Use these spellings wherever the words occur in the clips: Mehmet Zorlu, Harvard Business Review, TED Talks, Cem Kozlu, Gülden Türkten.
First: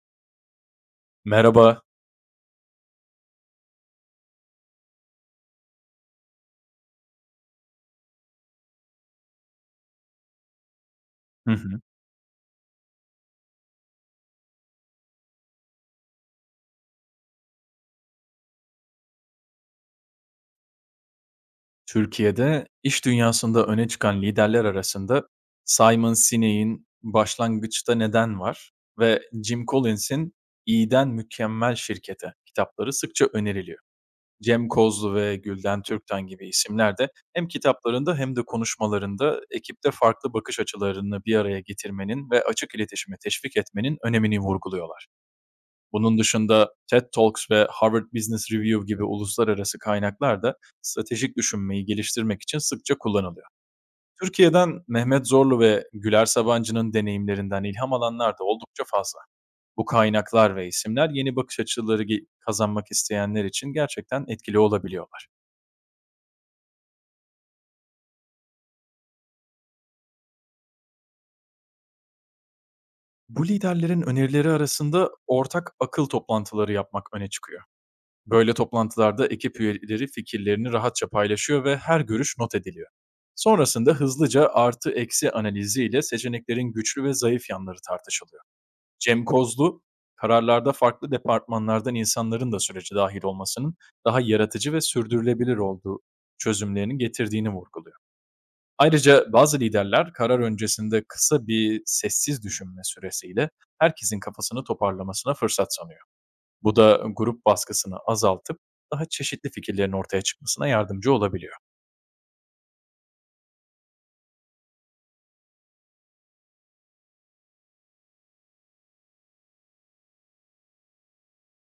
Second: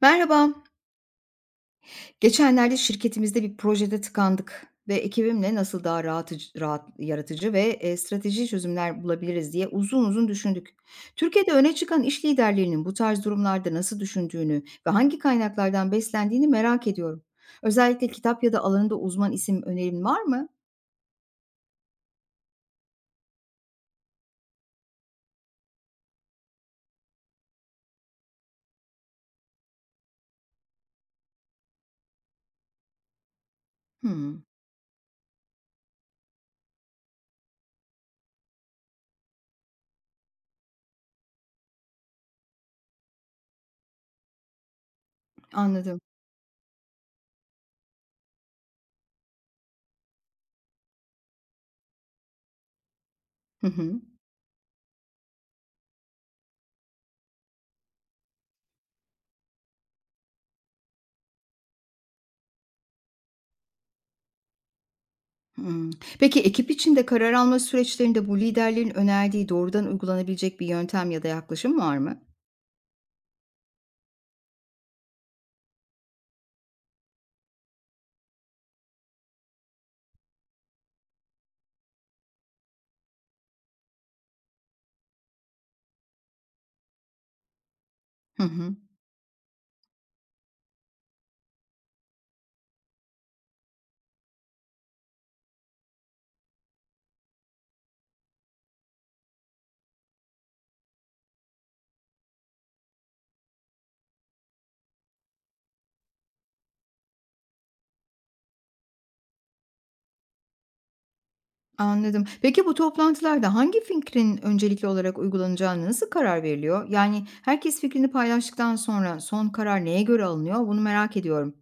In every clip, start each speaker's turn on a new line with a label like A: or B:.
A: Merhaba.
B: Merhaba.
A: Geçenlerde şirketimizde bir projede tıkandık ve ekibimle nasıl daha rahat, yaratıcı ve strateji çözümler bulabiliriz diye uzun uzun düşündük. Türkiye'de
B: Hı
A: öne
B: hı.
A: çıkan iş liderlerinin bu tarz durumlarda nasıl düşündüğünü ve hangi kaynaklardan beslendiğini merak ediyorum. Özellikle kitap ya da alanında uzman isim önerin var mı?
B: Türkiye'de iş dünyasında öne çıkan liderler arasında Simon Sinek'in Başlangıçta Neden Var ve Jim Collins'in İyiden Mükemmel Şirkete kitapları sıkça öneriliyor.
A: Hmm,
B: Cem Kozlu ve Gülden Türkten gibi isimler de hem kitaplarında hem de konuşmalarında ekipte farklı bakış açılarını bir araya getirmenin ve açık iletişime teşvik etmenin önemini vurguluyorlar.
A: anladım.
B: Bunun dışında TED Talks ve Harvard Business Review gibi uluslararası kaynaklar da stratejik düşünmeyi geliştirmek için sıkça kullanılıyor.
A: Hı hı.
B: Türkiye'den Mehmet Zorlu ve Güler Sabancı'nın deneyimlerinden ilham alanlar da oldukça fazla. Bu kaynaklar ve isimler yeni bakış açıları kazanmak isteyenler için gerçekten etkili olabiliyorlar.
A: Hmm. Peki ekip içinde karar alma süreçlerinde bu liderlerin önerdiği doğrudan uygulanabilecek bir yöntem ya da yaklaşım var mı?
B: Bu liderlerin önerileri arasında ortak akıl toplantıları yapmak öne çıkıyor. Böyle toplantılarda ekip üyeleri fikirlerini rahatça paylaşıyor ve her görüş not ediliyor. Sonrasında hızlıca artı eksi analiziyle seçeneklerin güçlü ve zayıf yanları
A: Hı
B: tartışılıyor.
A: hı.
B: Cem Kozlu, kararlarda farklı departmanlardan insanların da sürece dahil olmasının daha yaratıcı ve sürdürülebilir olduğu çözümlerini getirdiğini vurguluyor. Ayrıca bazı liderler karar öncesinde kısa bir sessiz düşünme süresiyle herkesin kafasını toparlamasına fırsat sanıyor. Bu da grup baskısını azaltıp daha çeşitli fikirlerin ortaya çıkmasına yardımcı olabiliyor.
A: Anladım. Peki bu toplantılarda hangi fikrin öncelikli olarak uygulanacağına nasıl karar veriliyor? Yani herkes fikrini paylaştıktan sonra son karar neye göre alınıyor? Bunu merak ediyorum.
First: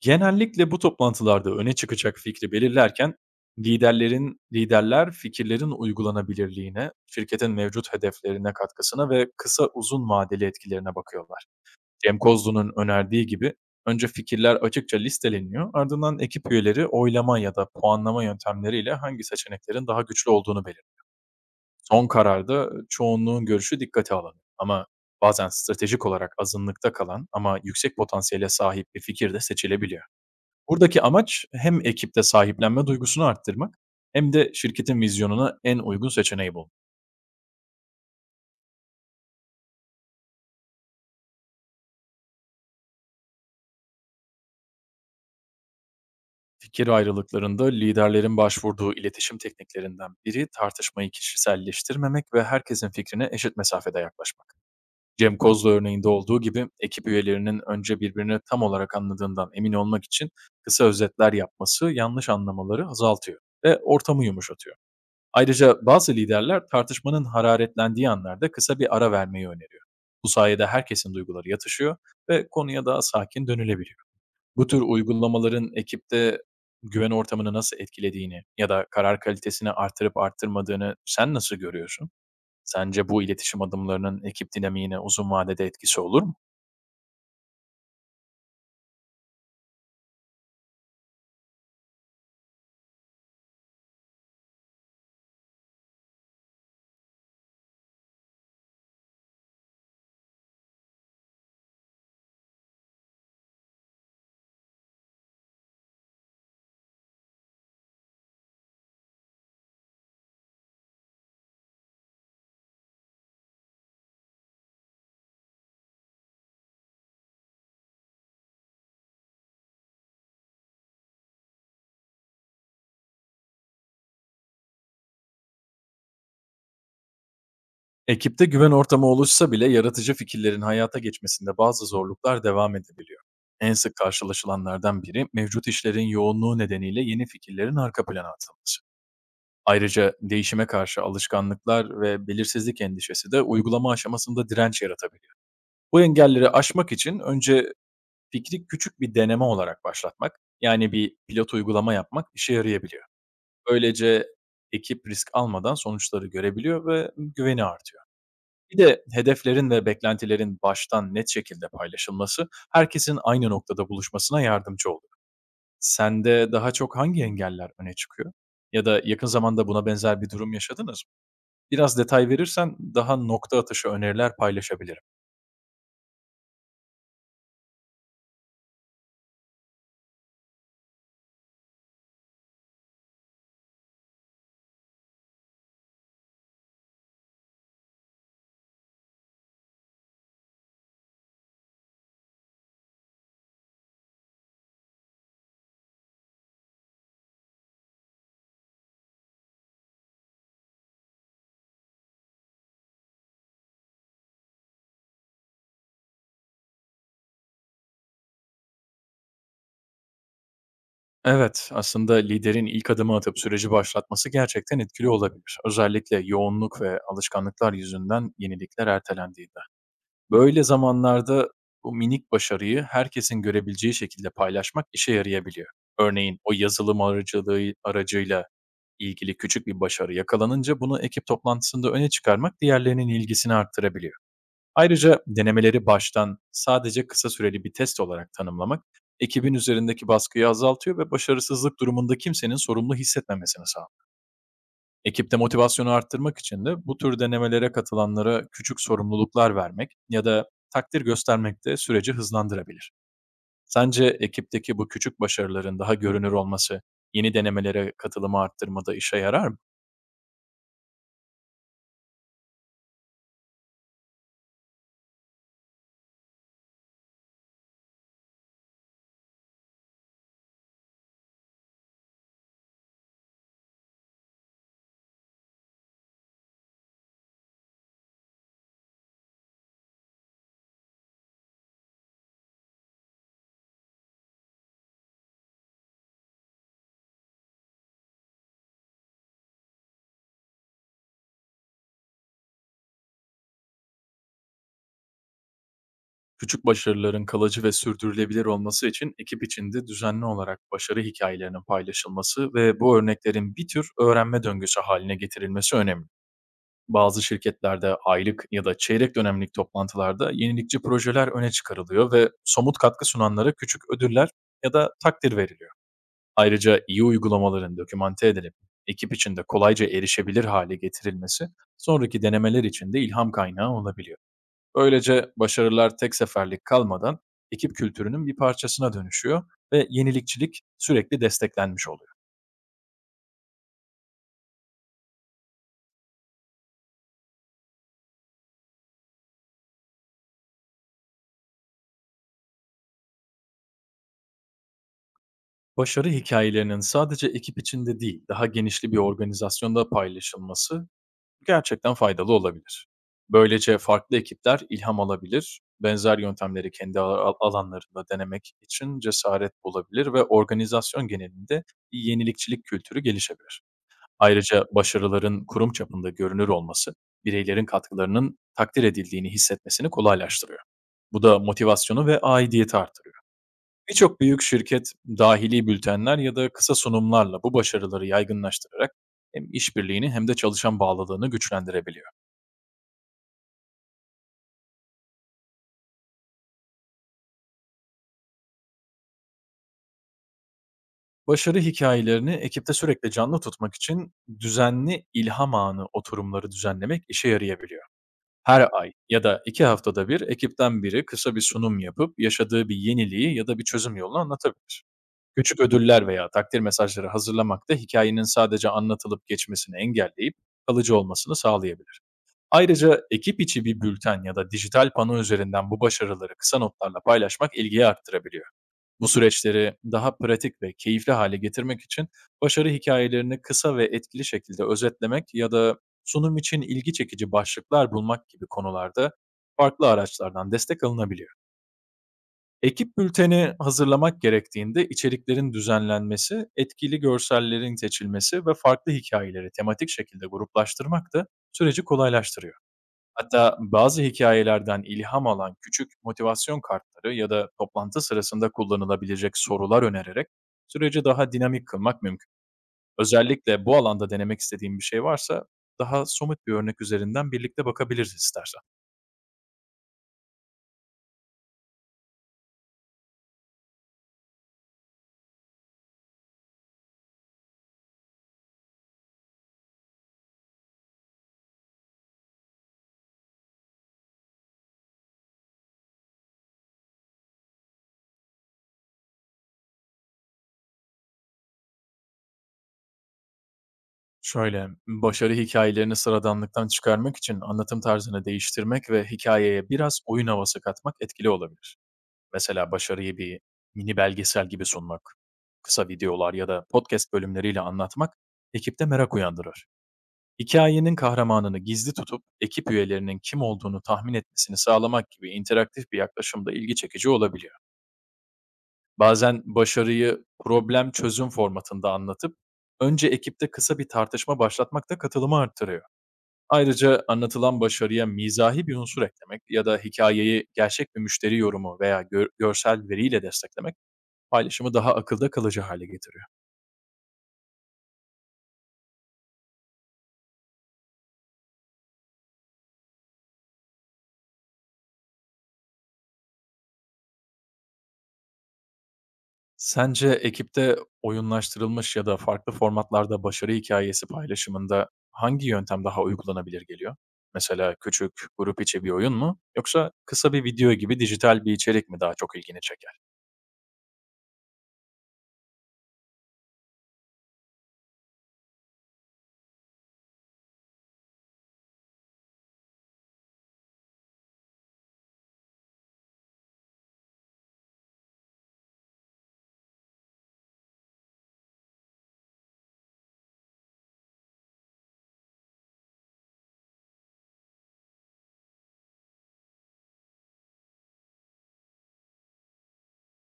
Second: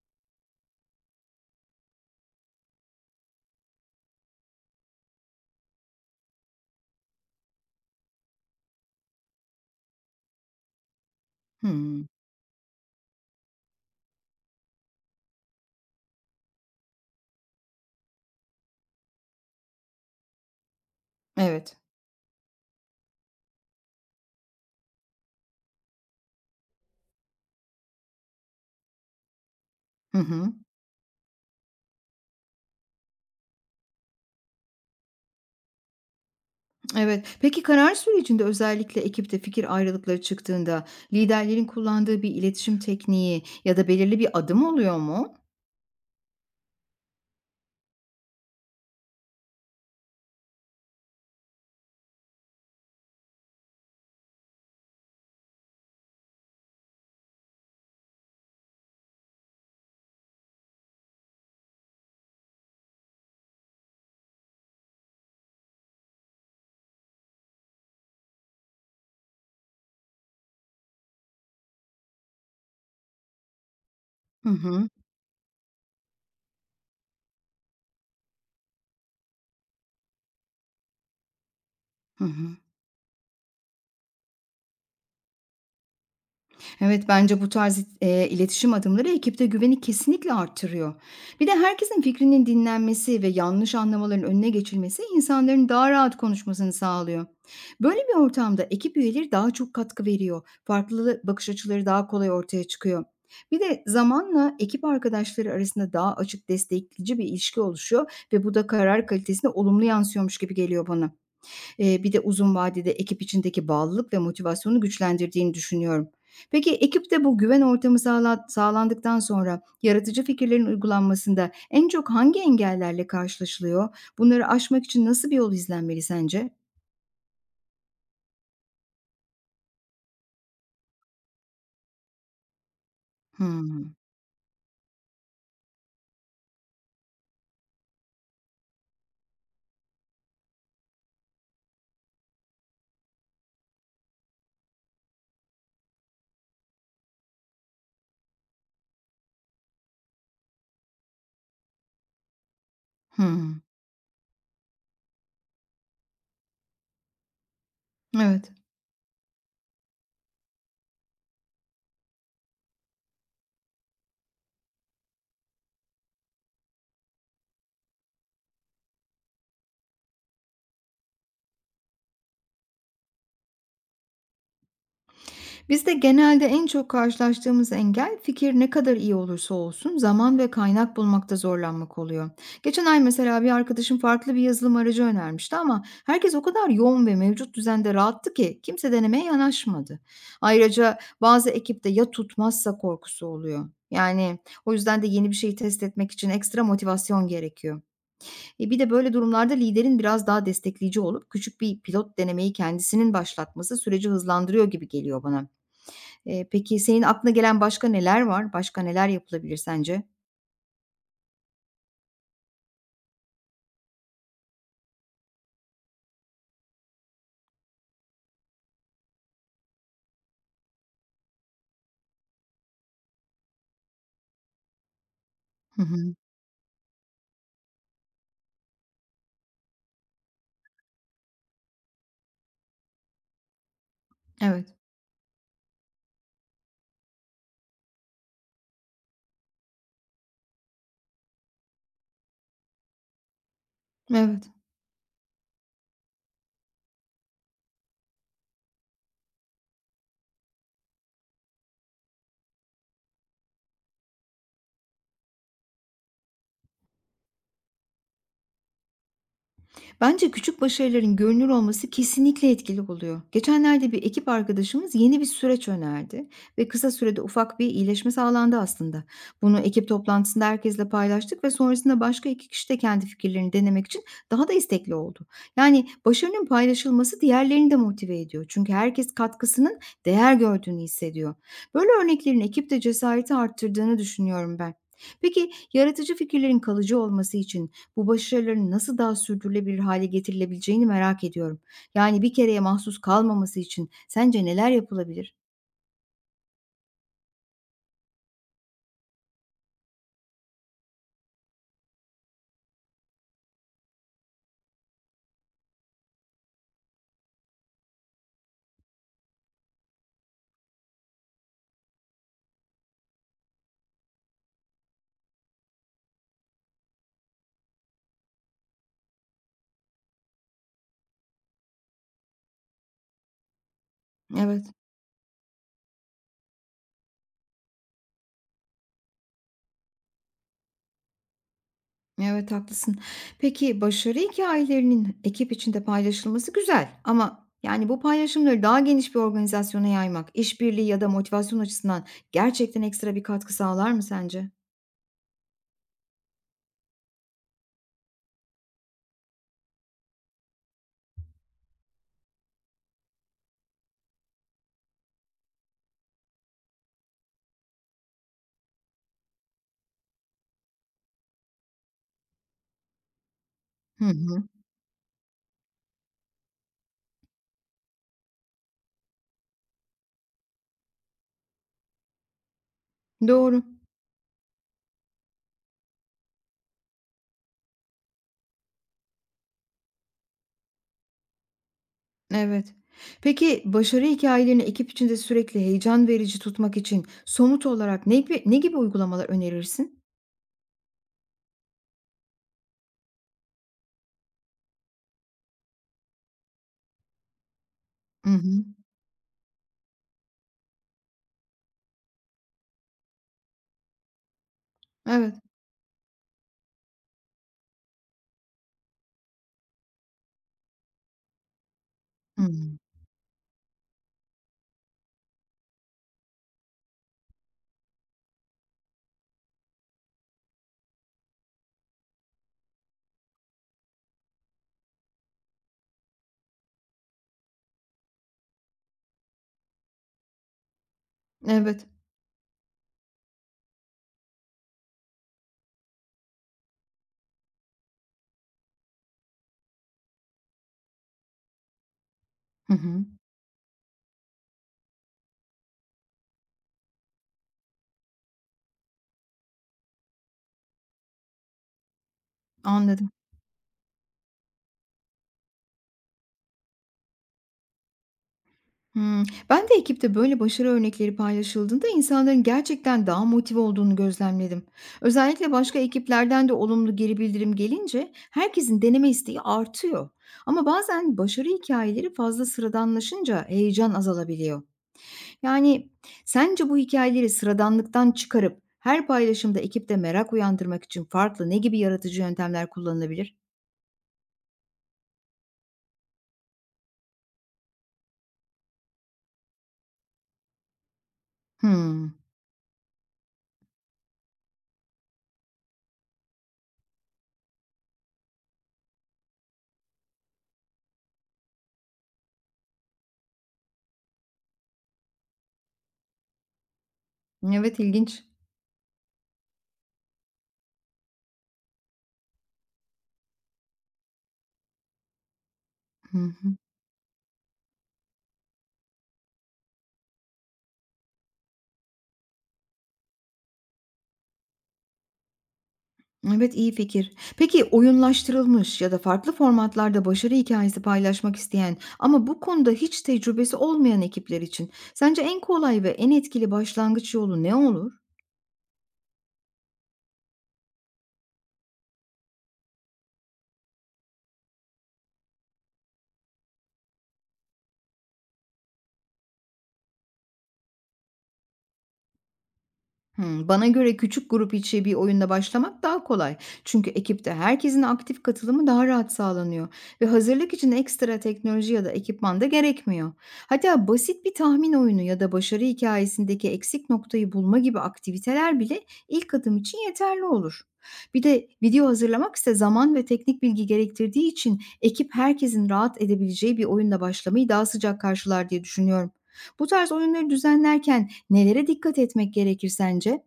B: Genellikle bu toplantılarda öne çıkacak fikri belirlerken liderler fikirlerin uygulanabilirliğine, şirketin mevcut hedeflerine katkısına ve kısa uzun vadeli etkilerine bakıyorlar.
A: Hımm.
B: Cem Kozlu'nun önerdiği gibi önce fikirler açıkça listeleniyor, ardından ekip üyeleri oylama ya da puanlama yöntemleriyle hangi seçeneklerin daha güçlü olduğunu belirliyor.
A: Evet.
B: Son kararda çoğunluğun görüşü dikkate alınır ama bazen stratejik olarak azınlıkta kalan ama yüksek potansiyele sahip bir fikir de seçilebiliyor.
A: Hı hı.
B: Buradaki amaç hem ekipte sahiplenme duygusunu arttırmak hem de şirketin vizyonuna en uygun seçeneği bulmak.
A: Evet. Peki karar sürecinde özellikle ekipte fikir ayrılıkları çıktığında liderlerin kullandığı bir iletişim tekniği ya da belirli bir adım oluyor mu?
B: Fikir ayrılıklarında liderlerin başvurduğu iletişim tekniklerinden biri tartışmayı kişiselleştirmemek ve herkesin fikrine eşit mesafede yaklaşmak. Cem Kozla örneğinde olduğu gibi ekip üyelerinin önce birbirini tam olarak anladığından emin olmak için kısa özetler yapması yanlış anlamaları azaltıyor ve ortamı yumuşatıyor. Ayrıca bazı liderler tartışmanın hararetlendiği anlarda kısa bir ara vermeyi öneriyor. Bu sayede herkesin duyguları yatışıyor ve konuya daha sakin dönülebiliyor.
A: Hı
B: Bu tür
A: hı.
B: uygulamaların ekipte güven ortamını nasıl etkilediğini ya da karar kalitesini artırıp arttırmadığını sen nasıl görüyorsun?
A: Hı hı.
B: Sence bu iletişim adımlarının ekip dinamiğine uzun vadede etkisi olur mu?
A: Evet, bence bu tarz, iletişim adımları ekipte güveni kesinlikle arttırıyor. Bir de herkesin fikrinin dinlenmesi ve yanlış anlamaların önüne geçilmesi insanların daha rahat konuşmasını sağlıyor. Böyle bir ortamda ekip üyeleri daha çok katkı veriyor. Farklı bakış açıları daha kolay ortaya çıkıyor. Bir de zamanla ekip arkadaşları arasında daha açık, destekleyici bir ilişki oluşuyor ve bu da karar kalitesine olumlu yansıyormuş gibi geliyor bana. Bir de uzun vadede ekip içindeki bağlılık ve motivasyonu güçlendirdiğini düşünüyorum. Peki ekipte bu güven ortamı sağlandıktan sonra yaratıcı fikirlerin uygulanmasında en çok hangi engellerle karşılaşılıyor? Bunları aşmak için nasıl bir yol izlenmeli sence?
B: Ekipte güven ortamı oluşsa bile yaratıcı fikirlerin hayata geçmesinde bazı zorluklar devam edebiliyor. En
A: Hımm.
B: sık karşılaşılanlardan biri mevcut işlerin yoğunluğu nedeniyle yeni fikirlerin arka plana atılması. Ayrıca değişime karşı alışkanlıklar ve belirsizlik endişesi de uygulama aşamasında direnç yaratabiliyor. Bu engelleri aşmak için önce fikri küçük bir deneme olarak başlatmak, yani bir pilot uygulama yapmak işe yarayabiliyor.
A: Hımm.
B: Böylece ekip risk almadan sonuçları görebiliyor ve güveni artıyor.
A: Evet.
B: Bir de hedeflerin ve beklentilerin baştan net şekilde paylaşılması, herkesin aynı noktada buluşmasına yardımcı olur. Sende daha çok hangi engeller öne çıkıyor? Ya da yakın zamanda buna benzer bir durum yaşadınız mı? Biraz detay verirsen daha nokta atışı öneriler paylaşabilirim.
A: Bizde genelde en çok karşılaştığımız engel fikir ne kadar iyi olursa olsun zaman ve kaynak bulmakta zorlanmak oluyor. Geçen ay mesela bir arkadaşım farklı bir yazılım aracı önermişti ama herkes o kadar yoğun ve mevcut düzende rahattı ki kimse denemeye yanaşmadı. Ayrıca bazı ekipte ya tutmazsa korkusu oluyor. Yani o yüzden de yeni bir şeyi test etmek için ekstra motivasyon gerekiyor. Bir de böyle durumlarda liderin biraz daha destekleyici olup küçük bir pilot denemeyi kendisinin başlatması süreci hızlandırıyor gibi geliyor bana. Peki senin aklına gelen başka neler var? Başka neler yapılabilir sence?
B: Evet, aslında liderin ilk adımı atıp süreci başlatması gerçekten etkili olabilir. Özellikle yoğunluk ve alışkanlıklar yüzünden yenilikler ertelendiğinde. Böyle zamanlarda bu minik başarıyı herkesin görebileceği şekilde paylaşmak işe yarayabiliyor.
A: Hı hı.
B: Örneğin o yazılım aracıyla ilgili küçük bir başarı yakalanınca bunu ekip toplantısında öne çıkarmak diğerlerinin ilgisini arttırabiliyor.
A: Evet.
B: Ayrıca denemeleri baştan sadece kısa süreli bir test olarak tanımlamak ekibin üzerindeki baskıyı azaltıyor ve başarısızlık durumunda kimsenin sorumlu hissetmemesini sağlıyor.
A: Evet.
B: Ekipte motivasyonu arttırmak için de bu tür denemelere katılanlara küçük sorumluluklar vermek ya da takdir göstermek de süreci hızlandırabilir. Sence ekipteki bu küçük başarıların daha görünür olması yeni denemelere katılımı arttırmada işe yarar mı?
A: Bence küçük başarıların görünür olması kesinlikle etkili oluyor. Geçenlerde bir ekip arkadaşımız yeni bir süreç önerdi ve kısa sürede ufak bir iyileşme sağlandı aslında. Bunu ekip toplantısında herkesle paylaştık ve sonrasında başka iki kişi de kendi fikirlerini denemek için daha da istekli oldu. Yani başarının paylaşılması diğerlerini de motive ediyor. Çünkü herkes katkısının değer gördüğünü hissediyor. Böyle örneklerin ekipte cesareti arttırdığını düşünüyorum ben. Peki yaratıcı fikirlerin kalıcı olması için bu başarıların nasıl daha sürdürülebilir hale getirilebileceğini merak ediyorum. Yani bir kereye mahsus kalmaması için sence neler yapılabilir?
B: Küçük başarıların kalıcı ve sürdürülebilir olması için ekip içinde düzenli olarak başarı hikayelerinin paylaşılması ve bu örneklerin bir tür öğrenme döngüsü haline getirilmesi önemli. Bazı şirketlerde aylık ya da çeyrek dönemlik toplantılarda yenilikçi projeler öne çıkarılıyor ve somut katkı sunanlara küçük ödüller ya da takdir veriliyor. Ayrıca iyi uygulamaların dokümante edilip ekip içinde kolayca erişebilir hale getirilmesi sonraki denemeler için de ilham kaynağı olabiliyor.
A: Evet,
B: Böylece başarılar tek seferlik kalmadan ekip kültürünün bir parçasına dönüşüyor ve yenilikçilik sürekli desteklenmiş oluyor.
A: evet haklısın. Peki başarı hikâyelerinin ekip içinde paylaşılması güzel ama, yani, bu paylaşımları daha geniş bir organizasyona yaymak, işbirliği ya da motivasyon açısından gerçekten ekstra bir katkı sağlar mı sence?
B: Başarı hikayelerinin sadece ekip içinde değil, daha genişli bir organizasyonda paylaşılması gerçekten faydalı olabilir. Böylece farklı ekipler ilham alabilir, benzer yöntemleri kendi alanlarında denemek için cesaret bulabilir ve organizasyon genelinde bir yenilikçilik kültürü gelişebilir.
A: Hı hı.
B: Ayrıca başarıların kurum çapında görünür olması, bireylerin katkılarının takdir edildiğini hissetmesini kolaylaştırıyor. Bu da motivasyonu ve aidiyeti artırıyor.
A: Doğru.
B: Birçok büyük şirket dahili bültenler ya da kısa sunumlarla bu başarıları yaygınlaştırarak hem işbirliğini hem de çalışan bağlılığını güçlendirebiliyor.
A: Evet. Peki, başarı hikayelerini ekip içinde sürekli heyecan verici tutmak için somut olarak ne gibi uygulamalar önerirsin?
B: Başarı hikayelerini ekipte sürekli canlı tutmak için düzenli ilham anı oturumları düzenlemek işe yarayabiliyor.
A: Hı hı.
B: Her ay ya da 2 haftada bir ekipten biri kısa bir sunum yapıp yaşadığı bir yeniliği ya da bir çözüm yolunu anlatabilir.
A: Evet.
B: Küçük ödüller veya takdir mesajları hazırlamak da hikayenin sadece anlatılıp geçmesini engelleyip kalıcı olmasını sağlayabilir.
A: Hıı.
B: Ayrıca ekip içi bir bülten ya da dijital pano üzerinden bu başarıları kısa notlarla paylaşmak ilgiyi arttırabiliyor. Bu süreçleri daha pratik ve keyifli hale getirmek için başarı hikayelerini kısa ve etkili şekilde özetlemek ya da sunum için ilgi çekici başlıklar bulmak gibi konularda farklı araçlardan destek alınabiliyor.
A: Evet.
B: Ekip bülteni hazırlamak gerektiğinde içeriklerin düzenlenmesi, etkili görsellerin seçilmesi ve farklı hikayeleri tematik şekilde gruplaştırmak da süreci kolaylaştırıyor.
A: Hı hı.
B: Hatta bazı hikayelerden ilham alan küçük motivasyon kartları ya da toplantı sırasında kullanılabilecek sorular önererek süreci daha dinamik kılmak mümkün.
A: Anladım.
B: Özellikle bu alanda denemek istediğin bir şey varsa daha somut bir örnek üzerinden birlikte bakabiliriz istersen.
A: Hımm. Ben de ekipte böyle başarı örnekleri paylaşıldığında insanların gerçekten daha motive olduğunu gözlemledim. Özellikle başka ekiplerden de olumlu geri bildirim gelince herkesin deneme isteği artıyor. Ama bazen başarı hikayeleri fazla sıradanlaşınca heyecan azalabiliyor. Yani sence bu hikayeleri sıradanlıktan çıkarıp her paylaşımda ekipte merak uyandırmak için farklı ne gibi yaratıcı yöntemler kullanılabilir?
B: Şöyle, başarı hikayelerini sıradanlıktan çıkarmak için anlatım tarzını değiştirmek ve hikayeye biraz oyun havası katmak etkili olabilir.
A: Hımm.
B: Mesela başarıyı bir mini belgesel gibi sunmak, kısa videolar ya da podcast bölümleriyle anlatmak ekipte merak uyandırır. Hikayenin kahramanını gizli tutup ekip üyelerinin kim olduğunu tahmin etmesini sağlamak gibi interaktif bir yaklaşım da ilgi çekici olabiliyor.
A: Evet, ilginç.
B: Bazen başarıyı problem çözüm formatında anlatıp önce ekipte kısa bir tartışma başlatmak da katılımı arttırıyor.
A: Hı hı.
B: Ayrıca anlatılan başarıya mizahi bir unsur eklemek ya da hikayeyi gerçek bir müşteri yorumu veya görsel veriyle desteklemek paylaşımı daha akılda kalıcı hale getiriyor.
A: Evet, iyi fikir. Peki oyunlaştırılmış ya da farklı formatlarda başarı hikayesi paylaşmak isteyen ama bu konuda hiç tecrübesi olmayan ekipler için sence en kolay ve en etkili başlangıç yolu ne olur?
B: Sence ekipte oyunlaştırılmış ya da farklı formatlarda başarı hikayesi paylaşımında hangi yöntem daha uygulanabilir geliyor? Mesela küçük, grup içi bir oyun mu yoksa kısa bir video gibi dijital bir içerik mi daha çok ilgini çeker?
A: Hımm. Bana göre küçük grup içi bir oyunda başlamak daha kolay. Çünkü ekipte herkesin aktif katılımı daha rahat sağlanıyor ve hazırlık için ekstra teknoloji ya da ekipman da gerekmiyor. Hatta basit bir tahmin oyunu ya da başarı hikayesindeki eksik noktayı bulma gibi aktiviteler bile ilk adım için yeterli olur. Bir de video hazırlamak ise zaman ve teknik bilgi gerektirdiği için ekip herkesin rahat edebileceği bir oyunla başlamayı daha sıcak karşılar diye düşünüyorum. Bu tarz oyunları düzenlerken nelere dikkat etmek gerekir sence?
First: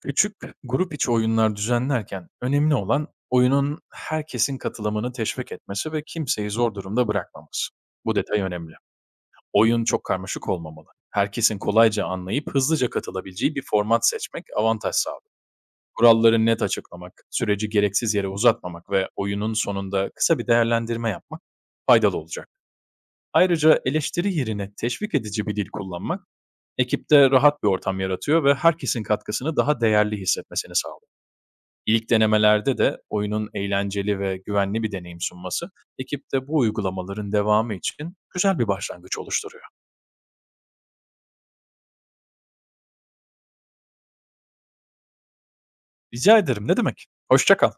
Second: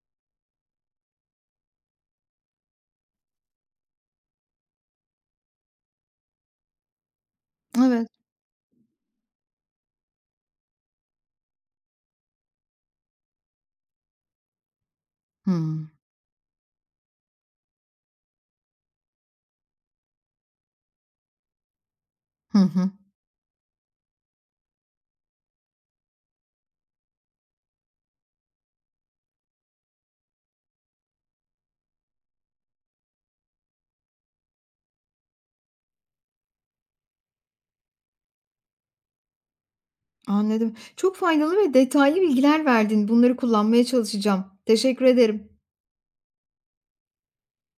B: Küçük grup içi oyunlar düzenlerken önemli olan oyunun herkesin katılımını teşvik etmesi ve kimseyi zor durumda bırakmaması.
A: Evet.
B: Bu detay önemli. Oyun çok karmaşık olmamalı. Herkesin kolayca anlayıp hızlıca katılabileceği bir format seçmek avantaj sağlar.
A: Hımm.
B: Kuralları net açıklamak, süreci gereksiz yere uzatmamak ve oyunun sonunda kısa bir değerlendirme yapmak faydalı olacak.
A: Hı hı.
B: Ayrıca eleştiri yerine teşvik edici bir dil kullanmak ekipte rahat bir ortam yaratıyor ve herkesin katkısını daha değerli hissetmesini sağlıyor. İlk denemelerde de oyunun eğlenceli ve güvenli bir deneyim sunması ekipte bu uygulamaların devamı için güzel bir başlangıç oluşturuyor.
A: Anladım. Çok faydalı ve detaylı bilgiler verdin. Bunları kullanmaya çalışacağım. Teşekkür ederim.
B: Rica ederim, ne demek. Hoşça kal.